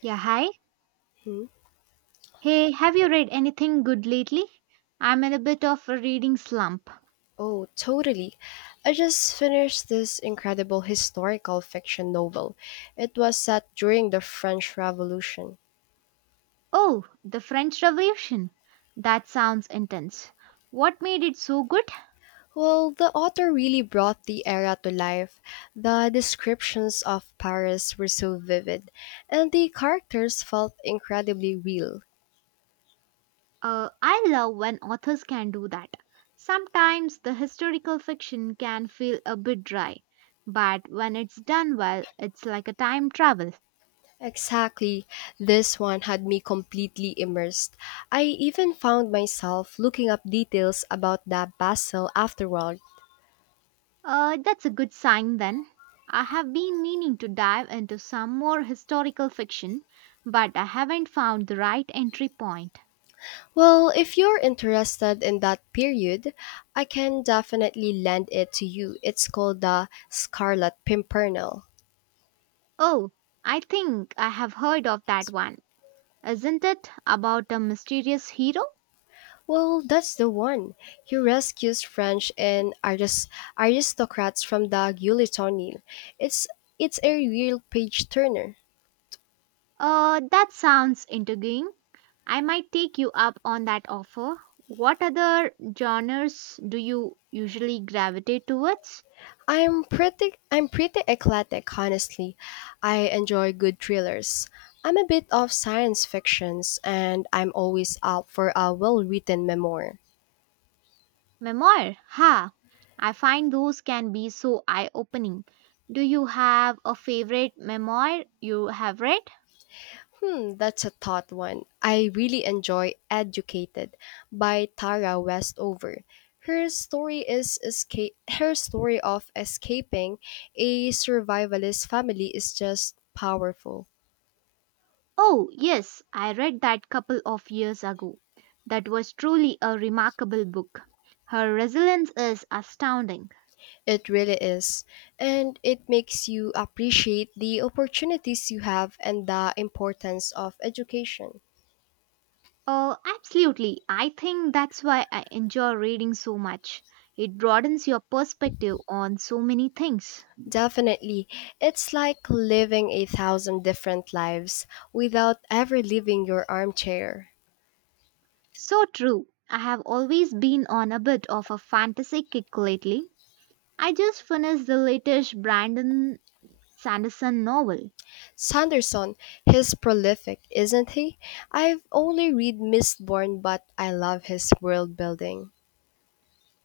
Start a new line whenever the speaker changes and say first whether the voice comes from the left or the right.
right: Yeah, hi.
left: Hmm?
right: Hey, have you read anything good lately? I'm in a bit of a reading slump.
left: Oh, totally. I just finished this incredible historical fiction novel. It was set during the French Revolution.
right: Oh, the French Revolution. That sounds intense. What made it so good?
left: Well, the author really brought the era to life. The descriptions of Paris were so vivid, and the characters felt incredibly real.
right: I love when authors can do that. Sometimes the historical fiction can feel a bit dry, but when it's done well, it's like a time travel.
left: Exactly. This one had me completely immersed. I even found myself looking up details about the Basel afterward.
right: That's a good sign then. I have been meaning to dive into some more historical fiction, but I haven't found the right entry point.
left: Well, if you're interested in that period, I can definitely lend it to you. It's called The Scarlet Pimpernel.
right: Oh, I think I have heard of that one. Isn't it about a mysterious hero?
left: Well, that's the one. He rescues aristocrats from the guillotine. It's it's a real page turner.
right: That sounds intriguing. I might take you up on that offer. What other genres do you usually gravitate towards?
left: I'm pretty eclectic, honestly. I enjoy good thrillers. I'm a bit of science fictions and I'm always up for a well-written memoir.
right: Memoir? Ha! I find those can be so eye opening. Do you have a favorite memoir you have read?
left: Hmm, that's a thought one. I really enjoy Educated by Tara Westover. Her story of escaping a survivalist family is just powerful.
right: Oh, yes, I read that couple of years ago. That was truly a remarkable book. Her resilience is astounding.
left: It really is. And it makes you appreciate the opportunities you have and the importance of education.
right: Oh, absolutely. I think that's why I enjoy reading so much. It broadens your perspective on so many things.
left: Definitely. It's like living a thousand different lives without ever leaving your armchair.
right: So true. I have always been on a bit of a fantasy kick lately. I just finished the latest Brandon Sanderson novel.
left: Sanderson, he's prolific, isn't he? I've only read Mistborn, but I love his world building.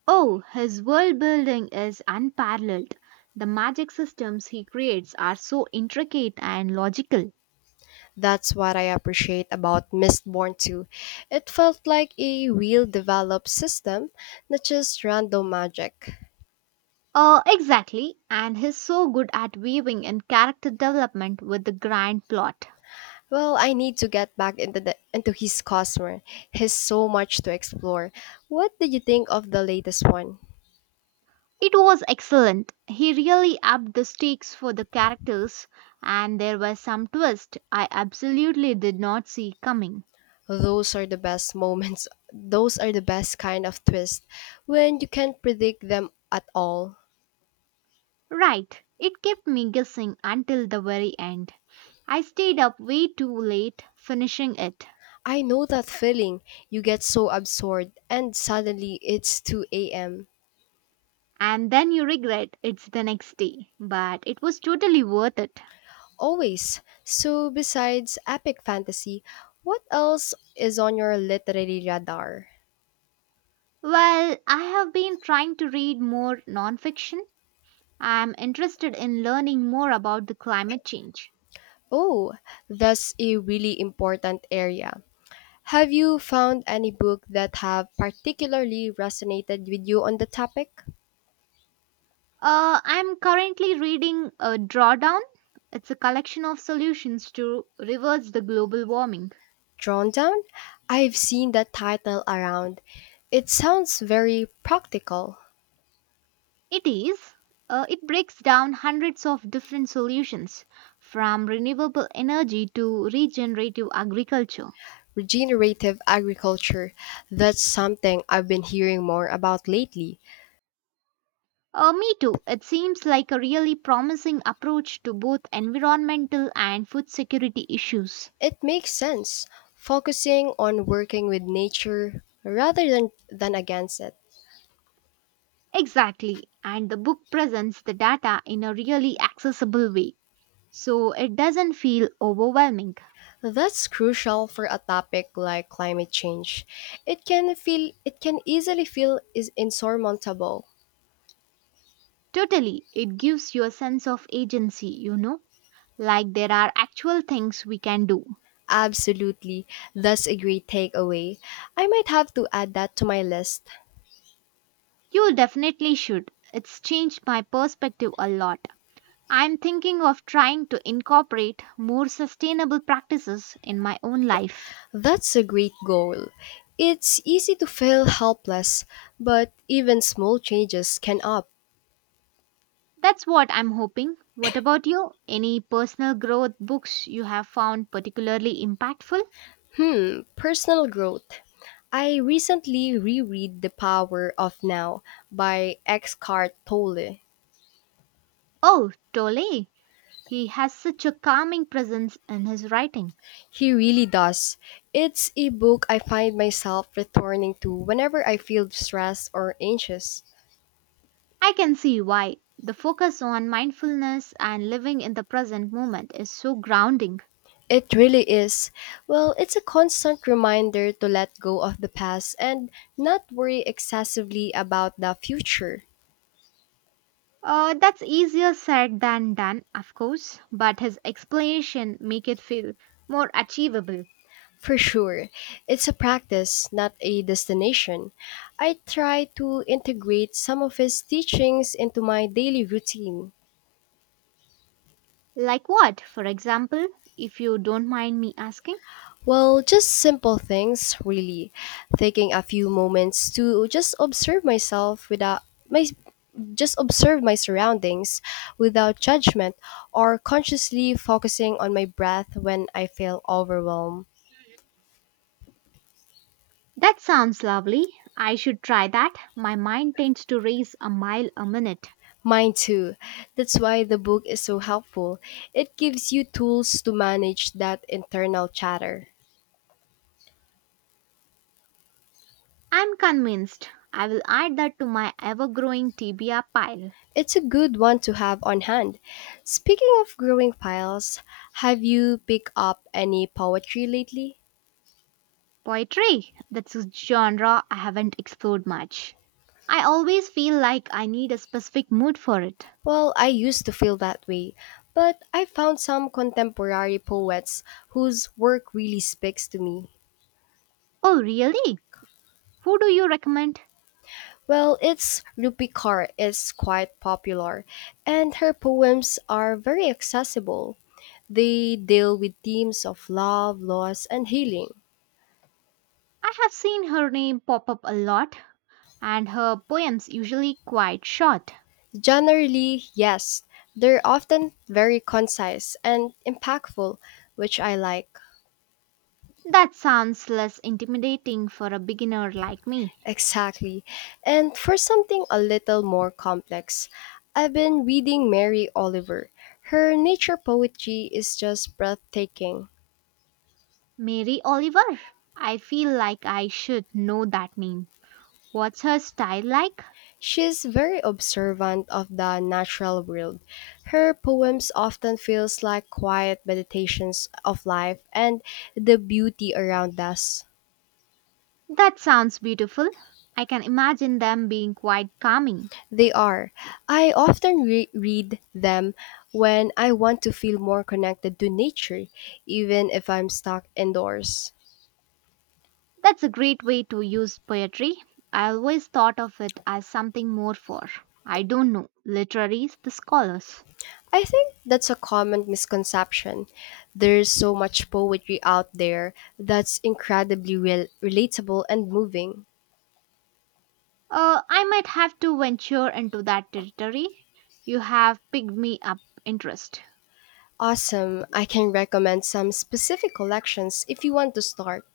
right: Oh, his world building is unparalleled. The magic systems he creates are so intricate and logical.
left: That's what I appreciate about Mistborn 2. It felt like a real developed system, not just random magic.
right: Exactly, and he's so good at weaving in character development with the grand plot.
left: Well, I need to get back into his Cosmere. He's so much to explore. What did you think of the latest one?
right: It was excellent. He really upped the stakes for the characters, and there were some twists I absolutely did not see coming.
left: Those are the best moments. Those are the best kind of twist when you can't predict them at all.
right: Right, it kept me guessing until the very end. I stayed up way too late finishing it,
left: I know that feeling. You get so absorbed, and suddenly it's 2 a.m.
right: and then you regret it's the next day, but it was totally worth it.
left: Always. So, besides epic fantasy, what else is on your literary radar?
right: Well, I have been trying to read more nonfiction. I'm interested in learning more about the climate change.
left: Oh, that's a really important area. Have you found any book that have particularly resonated with you on the topic?
right: I'm currently reading Drawdown. It's a collection of solutions to reverse the global warming.
left: Drawn Down? I've seen that title around. It sounds very practical.
right: It is. It breaks down hundreds of different solutions, from renewable energy to regenerative agriculture.
left: Regenerative agriculture, that's something I've been hearing more about lately.
right: Me too. It seems like a really promising approach to both environmental and food security issues.
left: It makes sense, focusing on working with nature rather than against it.
right: Exactly. And the book presents the data in a really accessible way. So it doesn't feel overwhelming.
left: That's crucial for a topic like climate change. It can easily feel is insurmountable.
right: Totally. It gives you a sense of agency, like there are actual things we can do.
left: Absolutely. That's a great takeaway. I might have to add that to my list.
right: You definitely should. It's changed my perspective a lot. I'm thinking of trying to incorporate more sustainable practices in my own life.
left: That's a great goal. It's easy to feel helpless, but even small changes can up.
right: That's what I'm hoping. What about you? Any personal growth books you have found particularly impactful?
left: Hmm, personal growth. I recently reread The Power of Now by Eckhart Tolle.
right: Oh, Tole. He has such a calming presence in his writing.
left: He really does. It's a book I find myself returning to whenever I feel stressed or anxious.
right: I can see why. The focus on mindfulness and living in the present moment is so grounding.
left: It really is. Well, it's a constant reminder to let go of the past and not worry excessively about the future.
right: That's easier said than done, of course, but his explanation make it feel more achievable.
left: For sure. It's a practice, not a destination. I try to integrate some of his teachings into my daily routine.
right: Like what, for example, if you don't mind me asking?
left: Well, just simple things, really. Taking a few moments to just observe myself without my just observe my surroundings without judgment or consciously focusing on my breath when I feel overwhelmed.
right: That sounds lovely. I should try that. My mind tends to race a mile a minute.
left: Mine too. That's why the book is so helpful. It gives you tools to manage that internal chatter.
right: I'm convinced. I will add that to my ever-growing TBR pile.
left: It's a good one to have on hand. Speaking of growing files, have you picked up any poetry lately?
right: Poetry, that's a genre I haven't explored much. I always feel like I need a specific mood for it.
left: Well, I used to feel that way, but I found some contemporary poets whose work really speaks to me.
right: Oh, really? Who do you recommend?
left: Well, it's Rupi Kaur is quite popular, and her poems are very accessible. They deal with themes of love, loss, and healing.
right: I have seen her name pop up a lot, and her poems usually quite short.
left: Generally, yes, they're often very concise and impactful, which I like.
right: That sounds less intimidating for a beginner like me.
left: Exactly. And for something a little more complex, I've been reading Mary Oliver. Her nature poetry is just breathtaking.
right: Mary Oliver? I feel like I should know that name. What's her style like?
left: She's very observant of the natural world. Her poems often feels like quiet meditations of life and the beauty around us.
right: That sounds beautiful. I can imagine them being quite calming.
left: They are. I often read them when I want to feel more connected to nature, even if I'm stuck indoors.
right: That's a great way to use poetry. I always thought of it as something more for, I don't know, literaries, the scholars.
left: I think that's a common misconception. There's so much poetry out there that's incredibly relatable and moving.
right: I might have to venture into that territory. You have picked me up interest.
left: Awesome. I can recommend some specific collections if you want to start.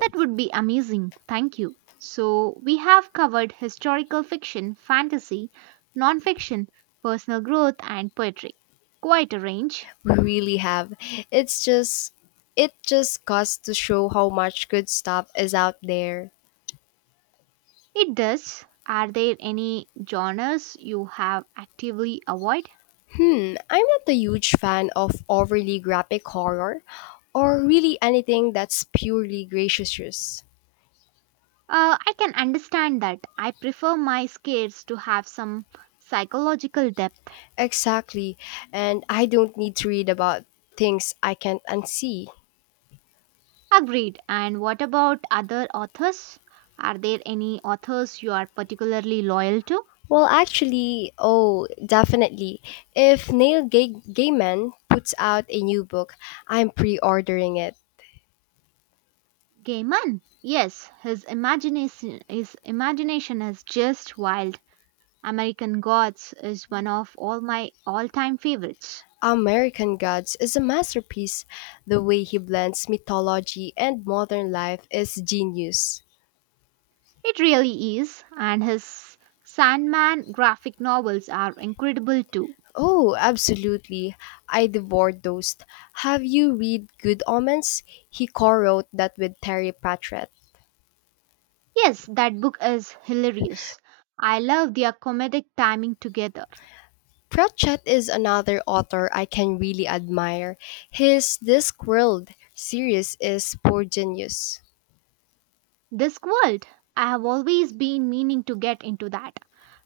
right: That would be amazing. Thank you. So, we have covered historical fiction, fantasy, non-fiction, personal growth and poetry. Quite a range.
left: We really have. It's just it just goes to show how much good stuff is out there.
right: It does. Are there any genres you have actively avoid?
left: Hmm, I'm not a huge fan of overly graphic horror or really anything that's purely gratuitous.
right: I can understand that. I prefer my scares to have some psychological depth.
left: Exactly. And I don't need to read about things I can't unsee.
right: Agreed. And what about other authors? Are there any authors you are particularly loyal to?
left: Well, actually, oh, definitely. If Gaiman puts out a new book, I'm pre ordering it.
right: Gaiman. Yes, his imagination is just wild. American Gods is one of all my all-time favorites.
left: American Gods is a masterpiece. The way he blends mythology and modern life is genius.
right: It really is, and his Sandman graphic novels are incredible too.
left: Oh, absolutely. I devoured those. Have you read Good Omens? He co wrote that with Terry Pratchett.
right: Yes, that book is hilarious. I love their comedic timing together.
left: Pratchett is another author I can really admire. His Discworld series is prodigious.
right: Discworld. I have always been meaning to get into that.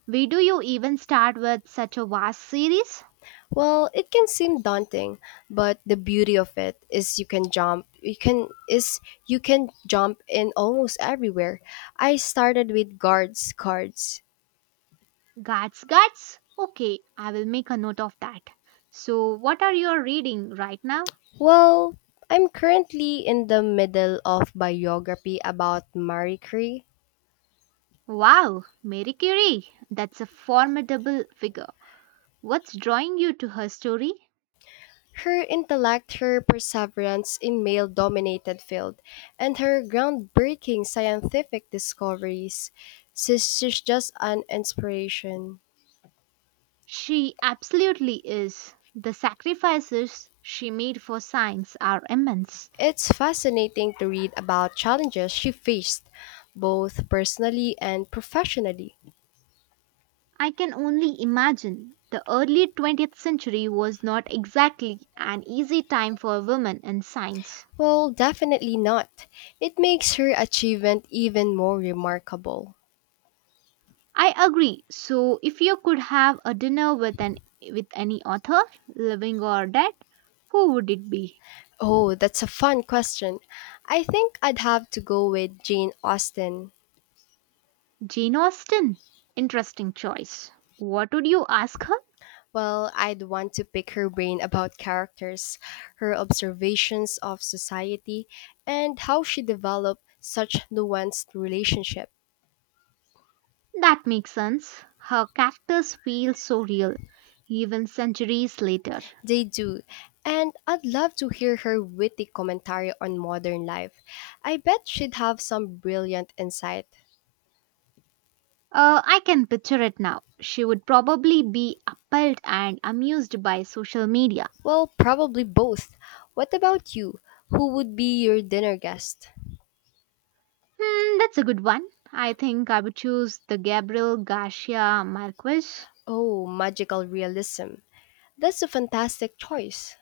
right: Where do you even start with such a vast series?
left: Well, it can seem daunting, but the beauty of it is you can jump in almost everywhere. I started with guards cards.
right: Guts, guts. Okay, I will make a note of that. So, what are you reading right now?
left: Well, I'm currently in the middle of biography about Marie Curie.
right: Wow, Mary Curie. That's a formidable figure. What's drawing you to her story?
left: Her intellect, her perseverance in male-dominated field, and her groundbreaking scientific discoveries, she's just an inspiration.
right: She absolutely is. The sacrifices she made for science are immense.
left: It's fascinating to read about challenges she faced, both personally and professionally.
right: I can only imagine the early 20th century was not exactly an easy time for women in science.
left: Well, definitely not. It makes her achievement even more remarkable.
right: I agree. So, if you could have a dinner with an with any author, living or dead, who would it be?
left: Oh, that's a fun question. I think I'd have to go with Jane Austen.
right: Jane Austen. Interesting choice. What would you ask her?
left: Well, I'd want to pick her brain about characters, her observations of society, and how she developed such nuanced relationship.
right: That makes sense. Her characters feel so real, even centuries later.
left: They do. And I'd love to hear her witty commentary on modern life. I bet she'd have some brilliant insight.
right: I can picture it now. She would probably be appalled and amused by social media.
left: Well, probably both. What about you? Who would be your dinner guest?
right: Hmm, that's a good one. I think I would choose the Gabriel Garcia Marquez.
left: Oh, magical realism. That's a fantastic choice.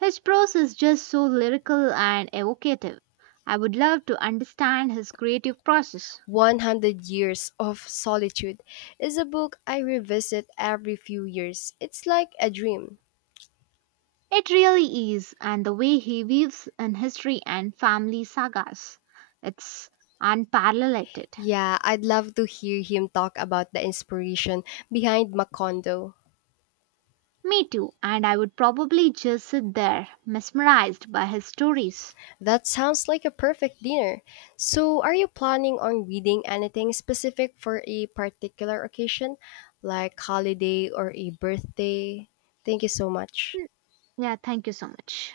right: His prose is just so lyrical and evocative. I would love to understand his creative process.
left: 100 Years of Solitude is a book I revisit every few years. It's like a dream.
right: It really is, and the way he weaves in history and family sagas. It's unparalleled.
left: Yeah, I'd love to hear him talk about the inspiration behind Macondo.
right: Me too, and I would probably just sit there mesmerized by his stories.
left: That sounds like a perfect dinner. So, are you planning on reading anything specific for a particular occasion, like holiday or a birthday? Thank you so much.
right: Mm, yeah, thank you so much.